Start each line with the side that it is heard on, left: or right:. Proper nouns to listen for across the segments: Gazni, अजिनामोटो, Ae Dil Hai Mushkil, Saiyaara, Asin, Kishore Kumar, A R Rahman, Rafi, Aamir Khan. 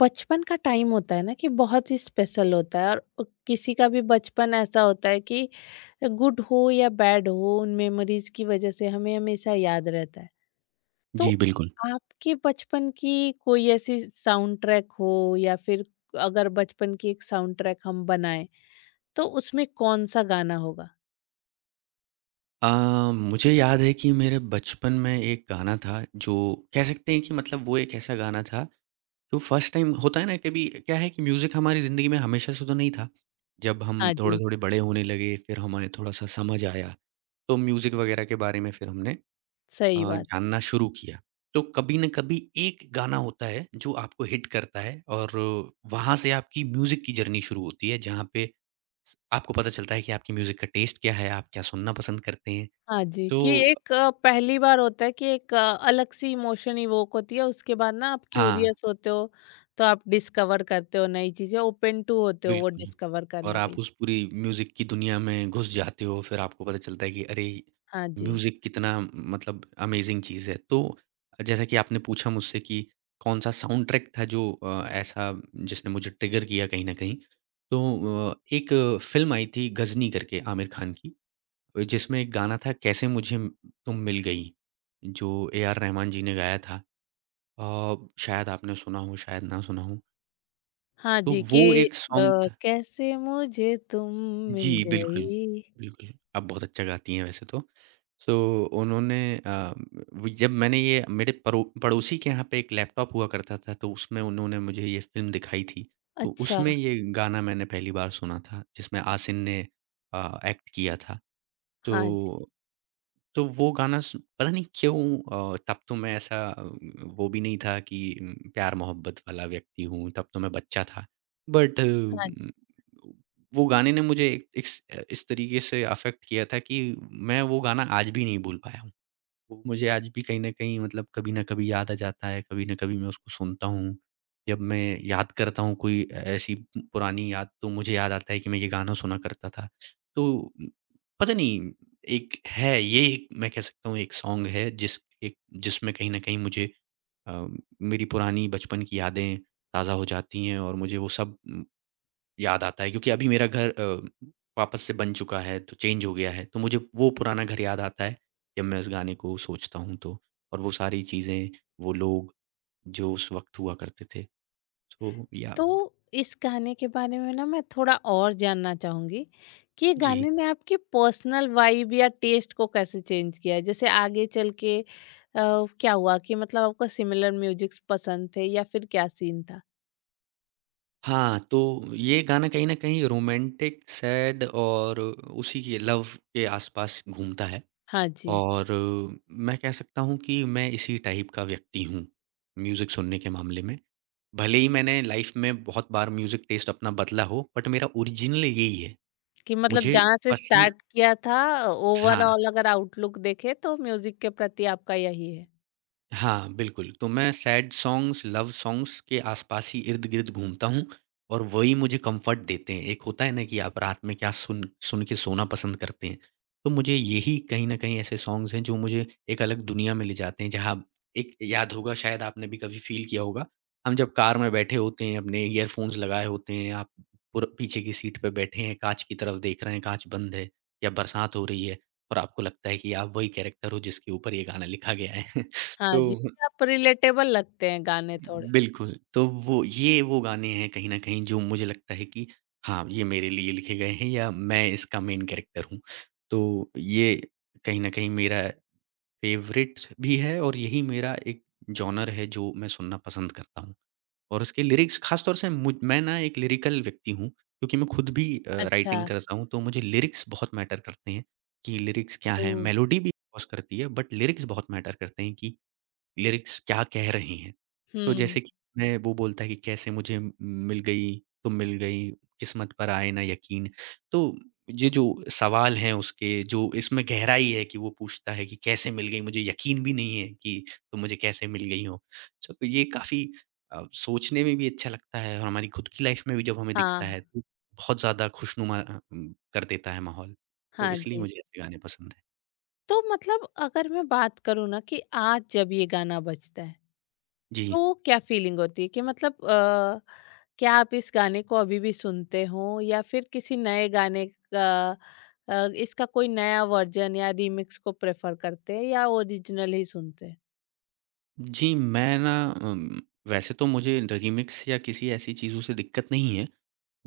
left: बचपन का time होता है ना कि बहुत ही special होता है। और किसी का भी बचपन ऐसा होता है कि गुड हो या बैड हो, उन मेमोरीज की वजह से हमें हमेशा याद रहता है। तो
right: जी, बिल्कुल।
left: आपके बचपन की कोई ऐसी साउंड ट्रैक हो या फिर अगर बचपन की एक साउंड ट्रैक हम बनाएं, तो उसमें कौन सा गाना होगा?
right: अ, मुझे याद है कि मेरे बचपन में एक गाना था जो कह सकते हैं कि मतलब वो एक ऐसा गाना था जो फर्स्ट टाइम होता है ना कभी क्या है कि म्यूज़िक हमारी ज़िंदगी में हमेशा से तो नहीं था। जब हम
left: हाँ जी।
right: थोड़े-थोड़े बड़े होने लगे, फिर हमें थोड़ा-सा समझ आया, तो म्यूज़िक वगैरह के बारे में फिर हमने
left: सही बात।
right: जानना शुरू किया, तो कभी न कभी एक गाना होता है जो आपको हिट करता है और वहाँ से आपकी म्यूज़िक की जर्नी शुरू होती है जहाँ पे स आपको पता चलता है कि आपकी म्यूज़िक का टेस्ट क्या है, आप क्या सुनना पसंद करते हैं।
left: हाँ जी,
right: तो
left: कि एक पहली बार होता है कि एक अलग सी इमोशन इवोक होती है। उसके बाद ना आप
right: हाँ।
left: क्यूरियस होते हो, तो आप डिस्कवर करते हो नई चीज़ें, ओपन टू होते हो वो
right: बिल्कुल।
left: डिस्कवर
right: और
left: करने के
right: आप
left: लिए।
right: उस पूरी म्यूज़िक की दुनिया में घुस जाते हो, फिर आपको पता चलता है कि अरे!
left: हाँ जी।
right: म्यूज़िक कितना मतलब अमेज़िंग चीज़ है। तो जैसा कि आपने पूछा मुझसे कि कौन-सा साउंड ट्रैक था जो ऐसा जिसने मुझे ट्रिगर किया कहीं न कहीं, तो एक फ़िल्म आई थी गज़नी करके आमिर खान की, जिसमें एक गाना था कैसे मुझे तुम मिल गई, जो ए आर रहमान जी ने गाया था। अ, शायद आपने सुना हो, शायद ना सुना हो।
left: हाँ
right: तो
left: जी,
right: वो
left: कि
right: एक सॉन्ग था।
left: कैसे मुझे तुम मिल
right: जी,
left: गई।
right: बिल्कुल। बिल्कुल, आप बहुत अच्छा गाती हैं वैसे तो। सो उन्होंने अ, व जब मैंने ये मेरे परो पड़ोसी के यहाँ पे एक लैपटॉप हुआ करता था, तो उसमें उन्होंने मुझे ये फ़िल्म दिखाई थी। तो
left: अच्छा।
right: उसमें ये गाना मैंने पहली बार सुना था, जिसमें आसिन ने एक्ट किया था।
left: हाँ जी।
right: तो वो गाना सु पता नहीं क्यों तब तो मैं ऐसा वो भी नहीं था कि प्यार-मोहब्बत वाला व्यक्ति हूँ, तब तो मैं बच्चा था। बट
left: हाँ जी।
right: वो गाने ने मुझे इस इस तरीके से अफ़ेक्ट किया था कि मैं वो गाना आज भी नहीं भूल पाया हूँ। वो मुझे आज भी कहीं न कहीं मतलब कभी न कभी याद आ जाता है, कभी न कभी मैं उसको सुनता हूँ। जब मैं याद करता हूँ कोई ऐ ऐसी पुरानी याद तो मुझे याद आता है कि मैं ये गाना सुना करता था। तो पता नहीं एक है ये एक मैं कह सकता हूँ एक सॉन्ग है जिस एक जिसमें कहीं न कहीं मुझे अ, मेरी पुरानी बचपन की यादें ताज़ा हो जाती हैं और मुझे वो सब याद आता है क्योंकि अभी मेरा घर वापस से बन चुका है, तो चेंज हो गया है, तो मुझे वो पुराना घर याद आता है जब मैं उस गाने को सोचता हूँ तो। और वो सारी चीज़ें, वो लोग जो उस वक़्त हुआ करते थे। तो या
left: तो इस गाने के बारे में ना मैं थोड़ा और जानना चाहूंगी कि ये
right: जी।
left: गाने ने आपकी पर्सनल वाइब या टेस्ट को कैसे चेंज किया है, जैसे आगे चल के क्या हुआ कि मतलब आपको सिमिलर म्यूजिक्स पसंद थे या फिर क्या सीन था?
right: हाँ, तो ये गाना कहीं न कहीं रोमांटिक, सैड और उसी के लव के आस-पास घूमता है।
left: हाँ जी।
right: और मैं कह सकता हूँ कि मैं इसी टाइप का व्यक्ति हूँ, म्यूज़िक सुनने के मामले में। भले ही मैंने लाइफ़ में बहुत बार म्यूज़िक टेस्ट अपना बदला हो, बट मेरा ओरिजिनल यही है।
left: कि मतलब
right: मुझे
left: जहाँ से
right: पसंद
left: स्टार्ट किया था,
right: हाँ।
left: ओवरऑल अगर आउटलुक देखे तो म्यूजिक के प्रति आपका यही है।
right: हाँ, बिल्कुल। तो मैं सैड सॉन्ग्स, लव सॉन्ग्स के आसपास ही इर्द-गिर्द घूमता हूँ और वही मुझे कम्फ़र्ट देते हैं। एक होता है ना कि आप रात में क्या सुन सुन के सोना पसंद करते हैं। तो मुझे यही कहीं न कहीं ऐसे सॉन्ग्स हैं जो मुझे एक अलग दुनिया में ले जाते हैं जहाँ एक याद होगा शायद आपने भी कभी फ़ील किया होगा, हम जब कार में बैठे होते हैं, अपने ईयरफ़ोन्स लगाए होते हैं, आप पूर पीछे की सीट पे बैठे हैं, काँच की तरफ देख रहे हैं, काँच बंद है या बरसात हो रही है और आपको लगता है कि आप वही कैरेक्टर हो जिसके ऊपर ये गाना लिखा गया है।
left: हाँ
right: तो
left: जी। आप रिलेटेबल लगते हैं गाने थोड़े।
right: बिल्कुल, तो वो ये वो गाने हैं कहीं न कहीं जो मुझे लगता है कि हाँ, ये मेरे लिए लिखे गए हैं या मैं इसका मेन कैरेक्टर हूँ। तो ये कहीं न कहीं मेरा फ़ेवरेट भी है और यही मेरा एक जॉनर है जो मैं सुनना पसंद करता हूँ। और उसके लिरिक्स ख़ास तौर से मुझ मैं ना एक लिरिकल व्यक्ति हूँ, क्योंकि मैं खुद भी
left: अच्छा।
right: राइटिंग करता हूँ, तो मुझे लिरिक्स बहुत मैटर करते हैं कि लिरिक्स क्या
left: ओ।
right: हैं? मेलोडी भी, ऑफ़ कोर्स, करती है बट लिरिक्स बहुत मैटर करते हैं कि लिरिक्स क्या कह रही हैं। तो
left: हम्म।
right: जैसे कि मैं वो बोलता है कि कैसे मुझे मिल गई, तुम मिल गई, किस्मत पर आए ना यकीन। तो ये जो सवाल हैं उसके जो इसमें गहराई है कि वो पूछता है कि कैसे मिल गई? मुझे यकीन भी नहीं है कि तुम मुझे कैसे मिल गई हो। सो तो ये काफ़ी सोचने में भी अच्छा लगता है और हमारी खुद की लाइफ़ में भी जब हमें दिखता
left: हाँ।
right: है तो बहुत ज़्यादा खुशनुमा कर देता है माहौल। तो
left: हाँ
right: इसलिए
left: जी।
right: मुझे ऐसे गाने पसंद हैं।
left: तो मतलब अगर मैं बात करूँ ना कि आज जब ये गाना बजता है,
right: जी।
left: तो क्या फीलिंग होती है कि मतलब क्या आप इस गाने को अभी भी सुनते हो या फिर किसी नए गाने का इसका कोई नया वर्जन या रीमिक्स को प्रेफर करते हैं या ओरिजिनल ही सुनते हैं?
right: जी, मैं ना वैसे तो मुझे रीमिक्स या किसी ऐसी चीज़ों से दिक्कत नहीं है,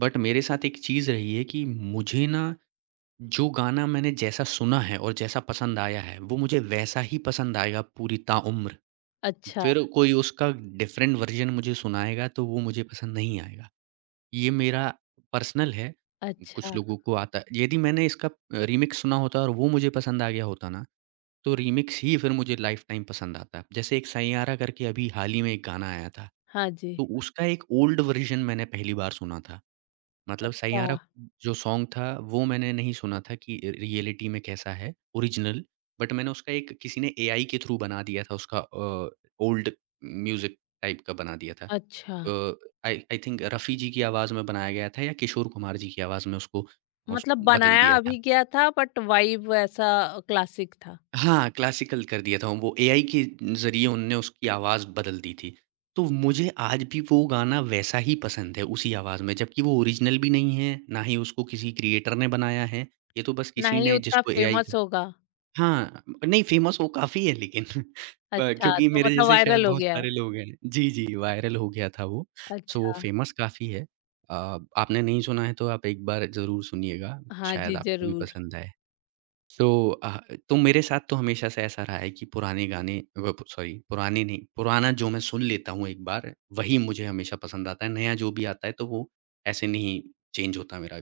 right: बट मेरे साथ एक चीज़ रही है कि मुझे ना जो गाना मैंने जैसा सुना है और जैसा पसंद आया है, वो मुझे वैसा ही पसंद आएगा पूरी ताउम्र।
left: अच्छा।
right: फिर कोई उसका डिफ़रेंट वर्ज़न मुझे सुनाएगा, तो वो मुझे पसंद नहीं आएगा। ये मेरा पर्सनल है, कुछ
left: अच्छा।
right: लोगों को आता है। यदि मैंने इसका रीमिक्स सुना होता और वो मुझे पसंद आ गया होता ना तो रीमिक्स ही फिर मुझे लाइफ टाइम पसंद आता है। जैसे एक सैयारा करके अभी हाल ही में एक गाना आया था,
left: हाँ जी।
right: तो उसका एक ओल्ड वर्ज़न मैंने पहली बार सुना था। मतलब
left: अच्छा।
right: सैयारा जो सॉन्ग था वो मैंने नहीं सुना था कि रियलिटी में कैसा है ओरिजिनल, बट मैंने उसका एक किसी ने एआई के थ्रू बना दिया था उसका ओल्ड म्यूज़िक टाइप का बना दिया था।
left: अच्छा।
right: आई आई थिंक रफ़ी जी की आवाज़ में बनाया गया था या किशोर कुमार जी की आवाज़ में उसको उस
left: मतलब
right: बदल
left: बनाया
right: दिया था।
left: अभी गया था बट वाइब ऐसा क्लासिक था।
right: हाँ, क्लासिकल कर दिया था वो एआई के ज़रिए उनने उसकी आवाज़ बदल दी थी। तो मुझे आज भी वो गाना वैसा ही पसंद है उसी आवाज़ में जबकि वो ओरिजिनल भी नहीं है, ना ही उसको किसी क्रिएटर ने बनाया है। ये तो बस
left: ना
right: किसी
left: ही
right: ने
left: उतना
right: जिसको एआई का
left: फेमस होगा।
right: हाँ, नहीं फ़ेमस वो काफ़ी है लेकिन
left: अच्छा,
right: क्योंकि
left: तो
right: मेरे
left: मतलब
right: जैसे शायद
left: वायरल हो
right: बहुत
left: गया है।
right: सारे लोग हैं। जी, जी, वायरल हो गया था वो। सो वो
left: अच्छा।
right: फ़ेमस काफ़ी है। अ, आपने नहीं सुना है तो आप एक बार ज़रूर सुनिएगा,
left: हाँ
right: शायद
left: जी,
right: आपको भी
left: ज़रूर।
right: पसंद आए। सो अ, तो मेरे साथ तो हमेशा से ऐसा रहा है कि पुराने गाने व सॉरी पुराने नहीं, पुराना जो मैं सुन लेता हूँ एक बार, वही मुझे हमेशा पसंद आता है। नया जो भी आता है तो वो ऐसे नहीं चेंज होता मेरा,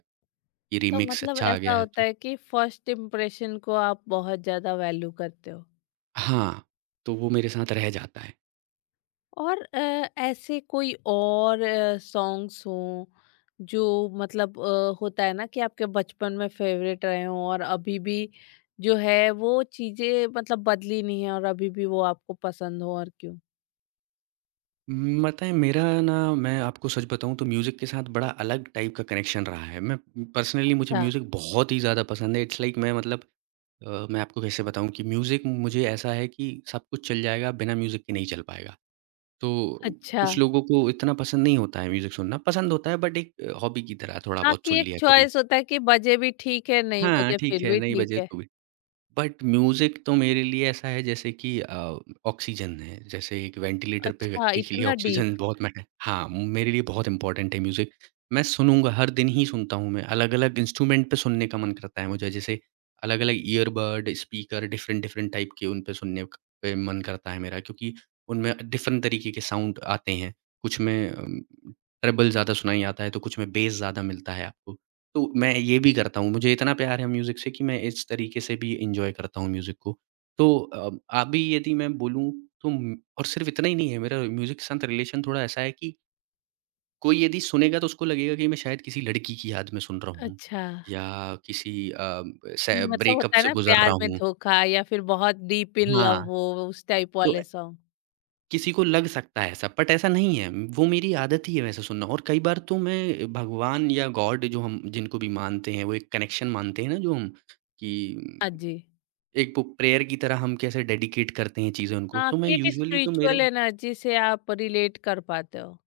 right: ये
left: तो
right: रीमिक्स
left: मतलब
right: अच्छा आ
left: ऐसा
right: गया है
left: होता
right: तो
left: है कि फर्स्ट इम्प्रेशन को आप बहुत ज़्यादा वैल्यू करते हो।
right: हाँ, तो वो मेरे साथ रह जाता है।
left: और ऐसे कोई और सॉन्ग्स हों जो मतलब होता है ना कि आपके बचपन में फेवरेट रहे हों और अभी भी जो है वो चीज़ें मतलब बदली नहीं है और अभी भी वो आपको पसंद हो, और क्यों?
right: पता है मेरा ना मैं आपको सच बताऊँ तो म्यूज़िक के साथ बड़ा अलग टाइप का कनेक्शन रहा है। मैं पर्सनली मुझे
left: अच्छा।
right: म्यूज़िक बहुत ही ज़्यादा पसंद है। इट्स लाइक मैं मतलब मैं आपको कैसे बताऊँ कि म्यूज़िक मुझे ऐसा है कि सब कुछ चल जाएगा, बिना म्यूज़िक के नहीं चल पाएगा। तो
left: अच्छा।
right: कुछ लोगों को इतना पसंद नहीं होता है म्यूज़िक सुनना, पसंद होता है बट एक हॉबी की तरह थोड़ा
left: हाँ,
right: बहुत
left: कि
right: सुन
left: एक
right: लिया कभी।
left: चॉइस होता है कि बजे भी ठीक है, नहीं
right: हाँ,
left: बजे
right: ठीक
left: फिर
right: है,
left: भी
right: नहीं
left: ठीक
right: बजे
left: है।
right: तो भी। बट म्यूज़िक तो मेरे लिए ऐसा है जैसे कि ऑक्सीजन है, जैसे एक वेंटिलेटर पे
left: अच्छा,
right: व्यक्ति के लिए
left: इतना
right: ऑक्सीजन
left: डीप।
right: बहुत मैटर हाँ, मेरे लिए बहुत इम्पोर्टेंट है म्यूज़िक। मैं सुनूँगा, हर दिन ही सुनता हूँ मैं, अलग-अलग इंस्ट्रूमेंट पे सुनने का मन करता है मुझे, जैसे अलग-अलग ईयरबड, स्पीकर, डिफ़रेंट-डिफ़रेंट टाइप के उन पे सुनने क पे मन करता है मेरा क्योंकि उनमें डिफ़रेंट तरीके के साउंड आते हैं। कुछ में ट्रबल ज़्यादा सुनाई आता है, तो कुछ में बेस ज़्यादा मिलता है आपको। तो मैं ये भी करता हूँ, मुझे इतना प्यार है म्यूज़िक से कि मैं इस तरीके से भी एन्जॉय करता हूँ म्यूज़िक को। तो अभी यदि मैं बोलूँ तो म और सिर्फ़ इतना ही नहीं है, मेरा म्यूज़िक के साथ रिलेशन थोड़ा ऐसा है कि कोई यदि सुनेगा तो उसको लगेगा कि मैं शायद किसी लड़की की याद में सुन रहा हूँ
left: अच्छा।
right: या किसी से
left: मतलब
right: ब्रेकअप
left: होता है
right: से
left: ना,
right: गुज़र रहा
left: प्यार में
right: हूँ।
left: धोखा या फिर बहुत डीप इन लव
right: हाँ,
left: हो, उस टाइप
right: तो
left: वाले सॉन्ग।
right: किसी को लग सकता है ऐसा, बट ऐसा नहीं है, वो मेरी आदत ही है वैसे सुनना और कई बार तो मैं भगवान या गॉड जो हम जिनको भी मानते हैं, वो एक कनेक्शन मानते हैं ना जो हम
left: हाँ
right: कि
left: जी।
right: एक बुक प्रेयर की तरह हम कैसे डेडिकेट करते हैं चीज़ें उनको,
left: हाँ,
right: तो मैं
left: कि एक
right: यूजुअली तो मेरे
left: स्पिरिचुअल एनर्जी से आप रिलेट कर पाते हो।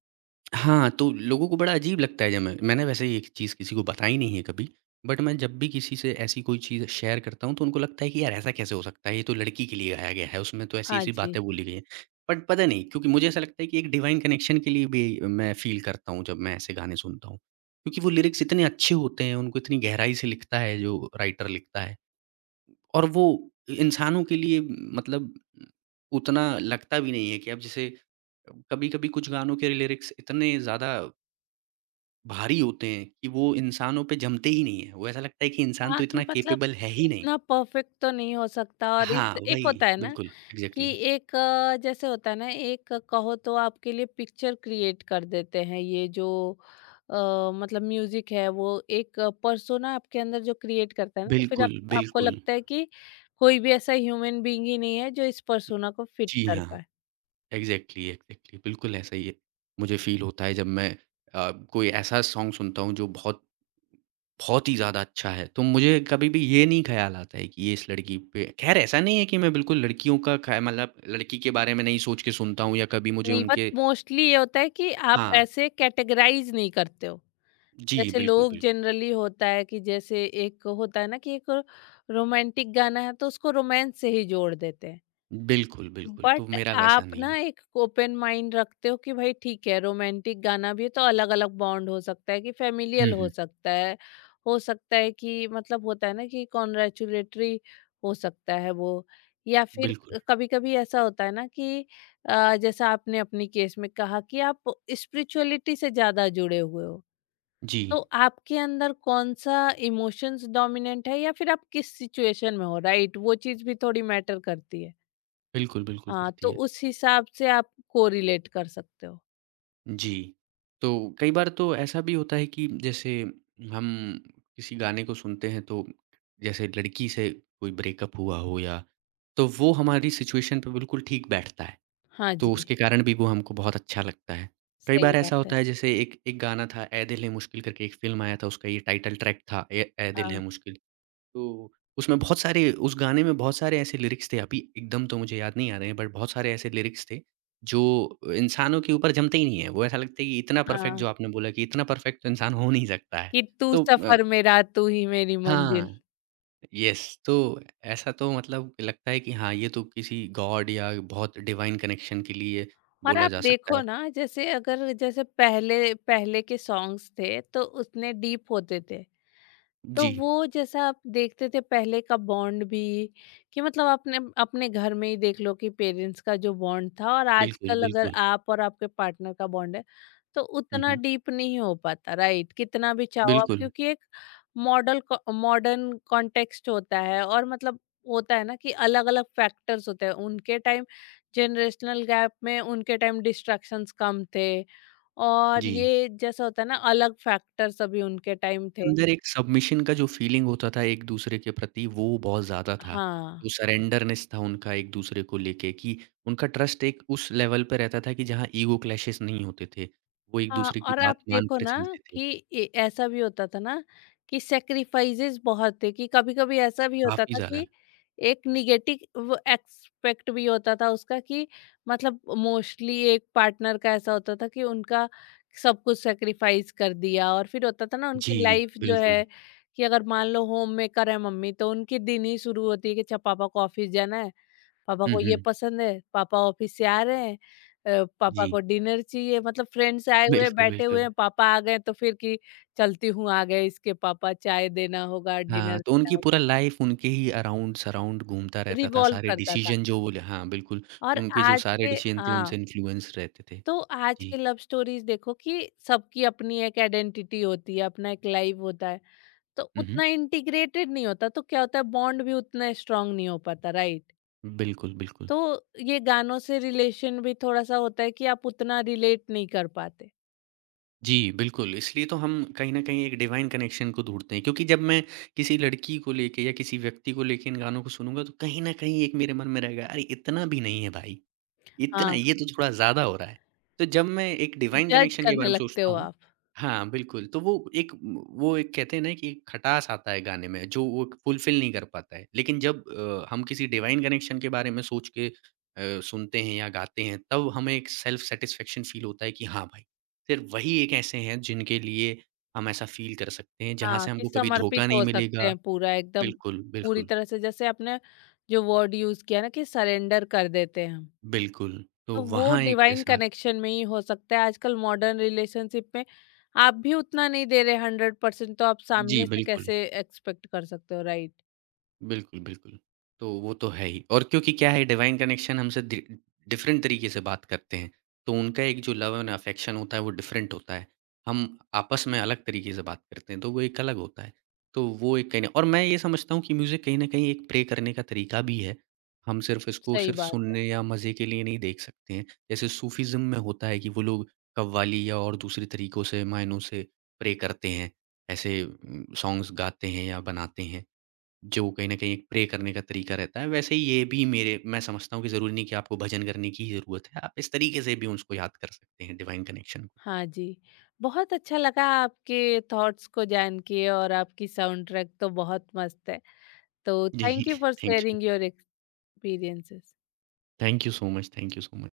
right: हाँ, तो लोगों को बड़ा अजीब लगता है जब मैंने वैसे ये चीज़ किसी को बताई नहीं है कभी, बट मैं जब भी किसी से ऐसी कोई चीज़ शेयर करता हूँ, तो उनको लगता है कि यार ऐसा कैसे हो सकता है, ये तो लड़की के लिए गाया गया है, उसमें तो
left: हाँ
right: ऐसी-ऐसी
left: जी।
right: बातें बोली गई हैं। बट पता नहीं क्योंकि मुझे ऐसा लगता है कि एक डिवाइन कनेक्शन के लिए भी मैं फ़ील करता हूँ जब मैं ऐसे गाने सुनता हूँ, क्योंकि वो लिरिक्स इतने अच्छे होते हैं, उनको इतनी गहराई से लिखता है जो राइटर लिखता है। और वो इंसानों के लिए मतलब उतना लगता भी नहीं है कि अब जैसे कभी-कभी कुछ गानों के लिरिक्स इतने ज़्यादा भारी होते हैं कि वो इंसानों पे जमते ही नहीं है। वो ऐसा लगता है कि इंसान तो
left: हाँ, कि
right: इतना
left: मतलब
right: कैपेबल है ही नहीं।
left: इतना परफेक्ट तो नहीं हो सकता, और
right: हाँ,
left: इस एक
right: वही।
left: होता है ना
right: बिल्कुल,
left: कि
right: एग्ज़ैक्टली।
left: एक जैसे होता है ना एक कहो तो आपके लिए पिक्चर क्रिएट कर देते हैं ये जो अ, मतलब म्यूजिक है, वो एक पर्सोना आपके अंदर जो क्रिएट करता है ना, तो फिर आप,
right: बिल्कुल,
left: आपको
right: बिल्कुल।
left: लगता है कि कोई भी ऐसा ह्यूमन बीइंग ही नहीं है जो इस पर्सोना को फिट
right: जी
left: कर
right: हाँ।
left: पाए।
right: एग्ज़ैक्टली, एग्ज़ैक्टली, बिल्कुल ऐसा ही है। मुझे फ़ील होता है जब मैं कोई ऐसा सॉन्ग सुनता हूँ जो बहुत बहुत ही ज़्यादा अच्छा है, तो मुझे कभी भी ये नहीं ख़्याल आता है कि ये इस लड़की पे ख़ैर ऐसा नहीं है कि मैं बिल्कुल लड़कियों का ख़ै मतलब लड़की के बारे में नहीं सोच के सुनता हूँ या कभी मुझे
left: नहीं, बट
right: उनके
left: मोस्टली ये होता है कि आप
right: हाँ,
left: ऐसे कैटेगराइज नहीं करते हो
right: जी,
left: जैसे
right: बिल्कुल,
left: लोग
right: बिल्कुल।
left: जनरली। होता है कि जैसे एक होता है ना कि एक रोमांटिक गाना है, तो उसको रोमांस से ही जोड़ देते हैं।
right: बिल्कुल, बिल्कुल,
left: बट
right: तो मेरा वैसा
left: आप
right: नहीं है।
left: ना एक ओपन माइंड रखते हो कि भाई ठीक है, रोमांटिक गाना भी है तो अलग अलग बॉन्ड हो सकता है, कि
right: हुँ,
left: फैमिलियल हो
right: हुँ,
left: सकता है, हो सकता है कि मतलब होता है ना कि कॉन्ग्रेचुलेटरी हो सकता है वो, या फिर
right: बिल्कुल।
left: कभी कभी ऐसा होता है ना कि जैसा आपने अपनी केस में कहा कि आप स्पिरिचुअलिटी से ज्यादा जुड़े हुए हो,
right: जी,
left: तो आपके अंदर कौन सा इमोशंस डोमिनेंट है या फिर आप किस सिचुएशन में हो राइट, वो चीज भी थोड़ी मैटर करती है।
right: बिल्कुल, बिल्कुल
left: हाँ,
right: करती
left: तो
right: है।
left: उस हिसाब से आप कोरिलेट कर सकते हो।
right: जी। तो कई बार तो ऐसा भी होता है कि जैसे हम किसी गाने को सुनते हैं तो जैसे लड़की से कोई ब्रेकअप हुआ हो या तो वो हमारी सिचुएशन पे बिल्कुल ठीक बैठता है,
left: हाँ
right: तो
left: जी,
right: उसके कारण भी वो हमको बहुत अच्छा लगता है। कई
left: सही
right: बार ऐसा
left: बात है।
right: होता है जैसे एक एक गाना था ए दिल है मुश्किल करके एक फ़िल्म आया था उसका ये टाइटल ट्रैक था ए ए दिल
left: हाँ।
right: है मुश्किल। तो उसमें बहुत सारे उस गाने में बहुत सारे ऐसे लिरिक्स थे, अभी एकदम तो मुझे याद नहीं आ रहे हैं, बट बहुत सारे ऐसे लिरिक्स थे, जो इंसानों के ऊपर जमते ही नहीं हैं। वो ऐसा लगता है कि इतना परफेक्ट
left: हाँ,
right: जो आपने बोला कि इतना परफेक्ट तो इंसान हो नहीं सकता है।
left: कि तू
right: तो
left: सफ़र मेरा तू ही मेरी मंजिल।
right: हाँ, येस तो ऐसा तो मतलब लगता है कि हाँ, ये तो किसी गॉड या बहुत डिवाइन कनेक्शन के लिए
left: और
right: बोला
left: आप
right: जा सकता
left: देखो
right: है।
left: ना, जैसे अगर जैसे पहले पहले के सॉन्ग्स थे तो उतने डीप होते थे। तो
right: जी,
left: वो जैसा आप देखते थे, पहले का बॉन्ड भी कि मतलब अपने अपने घर में ही देख लो कि पेरेंट्स का जो बॉन्ड था और
right: बिल्कुल,
left: आजकल अगर
right: बिल्कुल।
left: आप और आपके पार्टनर का बॉन्ड है, तो
right: हुँ,
left: उतना
right: हुँ।
left: डीप नहीं हो पाता राइट, कितना भी चाहो आप,
right: बिल्कुल,
left: क्योंकि एक मॉडल मॉडर्न कॉन्टेक्स्ट होता है। और मतलब होता है ना कि अलग अलग फैक्टर्स होते हैं उनके टाइम, जनरेशनल गैप में उनके टाइम डिस्ट्रैक्शंस कम थे, और
right: जी।
left: ये जैसा होता है ना, अलग फैक्टर्स अभी उनके टाइम थे।
right: अंदर एक सबमिशन का जो फीलिंग होता था एक दूसरे के प्रति वो बहुत ज़्यादा था।
left: हाँ।
right: वो सरेंडरनेस था उनका एक दूसरे को लेके कि उनका ट्रस्ट एक उस लेवल पे रहता था कि जहाँ ईगो क्लैशेस नहीं होते थे। वो एक
left: हाँ,
right: दूसरे की
left: और आप
right: बात
left: देखो
right: मानकर
left: ना
right: चलते थे,
left: कि ऐसा भी होता था ना कि सेक्रीफाइसेस बहुत थे, कि कभी कभी ऐसा भी होता
right: काफ़ी
left: था
right: ज़्यादा।
left: कि एक निगेटिव एक्सपेक्ट भी होता था उसका, कि मतलब मोस्टली एक पार्टनर का ऐसा होता था कि उनका सब कुछ सेक्रीफाइस कर दिया, और फिर होता था ना
right: जी,
left: उनकी लाइफ जो
right: बिल्कुल।
left: है कि अगर मान लो होम मेकर है मम्मी, तो उनके दिन ही शुरू होती है कि अच्छा पापा को ऑफिस जाना है, पापा
right: हुँ,
left: को
right: हुँ।
left: ये पसंद है, पापा ऑफिस से आ रहे हैं, पापा
right: जी,
left: को डिनर चाहिए, मतलब फ्रेंड्स आए हुए हैं,
right: बिल्कुल,
left: बैठे हुए
right: बिल्कुल।
left: हैं, पापा आ गए तो फिर कि चलती हूँ आ गए इसके पापा, चाय देना होगा,
right: हाँ,
left: डिनर
right: तो
left: देना
right: उनकी
left: होगा,
right: पूरा लाइफ़ उनके ही अराउंड-सराउंड घूमता रहता था,
left: रिवॉल्व
right: सारे
left: करता था।
right: डिसीज़न जो वो ले हाँ, बिल्कुल।
left: और
right: उनके जो
left: आज
right: सारे
left: के,
right: डिसीज़न थे
left: हाँ,
right: उनसे इन्फ्लुएंस रहते थे।
left: तो आज के
right: जी।
left: लव स्टोरीज़ देखो कि सबकी अपनी एक आइडेंटिटी होती है, अपना एक लाइफ होता है, तो
right: हुँ, हुँ।
left: उतना इंटीग्रेटेड नहीं होता, तो क्या होता है बॉन्ड भी उतना स्ट्रॉन्ग नहीं हो पाता, राइट?
right: बिल्कुल, बिल्कुल।
left: तो ये गानों से रिलेशन भी थोड़ा-सा होता है कि आप उतना रिलेट नहीं कर पाते।
right: जी, बिल्कुल, इसलिए तो हम कहीं न कहीं एक डिवाइन कनेक्शन को ढूँढते हैं क्योंकि जब मैं किसी लड़की को लेके या किसी व्यक्ति को लेके इन गानों को सुनूँगा तो कहीं न कहीं एक मेरे मन में रहेगा, अरे! इतना भी नहीं है भाई। इतना
left: हाँ,
right: ये तो थोड़ा ज़्यादा हो रहा है। तो जब मैं एक डिवाइन
left: जज
right: कनेक्शन के
left: करने
right: बारे में
left: लगते
right: सोचता
left: हो
right: हूँ
left: आप।
right: हाँ, बिल्कुल, तो वो एक कहते हैं ना कि खटास आता है गाने में जो वो फुलफ़िल नहीं कर पाता है। लेकिन जब हम किसी डिवाइन कनेक्शन के बारे में सोच के सुनते हैं या गाते हैं तब हमें एक सेल्फ सैटिस्फैक्शन फ़ील होता है कि हाँ भाई, सिर्फ़ वही एक ऐसे हैं जिनके लिए हम ऐसा फ़ील कर सकते हैं जहाँ
left: हाँ,
right: से
left: कि
right: हमको कभी
left: समर्पित
right: धोखा नहीं
left: हो सकते
right: मिलेगा।
left: हैं पूरा एकदम,
right: बिल्कुल,
left: पूरी
right: बिल्कुल,
left: तरह से जैसे आपने जो वर्ड यूज़ किया ना कि सरेंडर कर देते हैं हम।
right: बिल्कुल। तो
left: तो वो
right: वहाँ एक
left: डिवाइन
right: ऐसा
left: कनेक्शन में ही हो सकता है, आजकल मॉडर्न रिलेशनशिप में आप भी उतना नहीं दे रहे 100%, तो आप
right: जी,
left: सामने से
right: बिल्कुल।
left: कैसे एक्सपेक्ट कर सकते हो राइट।
right: बिल्कुल, बिल्कुल। तो वो तो है ही और क्योंकि क्या है डिवाइन कनेक्शन हमसे डि डिफरेंट तरीके से बात करते हैं, तो उनका एक जो लव एंड अफेक्शन होता है वो डिफरेंट होता है। हम आपस में अलग तरीके से बात करते हैं, तो वो एक अलग होता है। तो वो एक कहीं न और मैं ये समझता हूँ कि म्यूज़िक कहीं न कहीं एक प्ले करने का तरीका भी है। हम सिर्फ़ इसको
left: सही
right: सिर्फ़
left: बात है।
right: सुनने या मज़े के लिए नहीं देख सकते हैं। जैसे सूफ़ीज़्म में होता है कि वो लोग कव्वाली या और दूसरे तरीकों से मायनों से प्रे करते हैं। ऐसे सॉन्ग्स गाते हैं या बनाते हैं। जो कहीं न कहीं एक प्रे करने का तरीका रहता है, वैसे ही ये भी मेरे मैं समझता हूँ कि ज़रूरी नहीं कि आपको भजन करने की ही ज़रूरत है। आप इस तरीके से भी उसको याद कर सकते हैं डिवाइन कनेक्शन को।
left: हाँ जी, बहुत अच्छा लगा आपके थॉट्स को जान के, और आपकी साउंड ट्रैक तो बहुत मस्त है। तो
right: जी,
left: thank you for
right: thank you.
left: Sharing your experiences.
right: Thank you so much, thank you so much.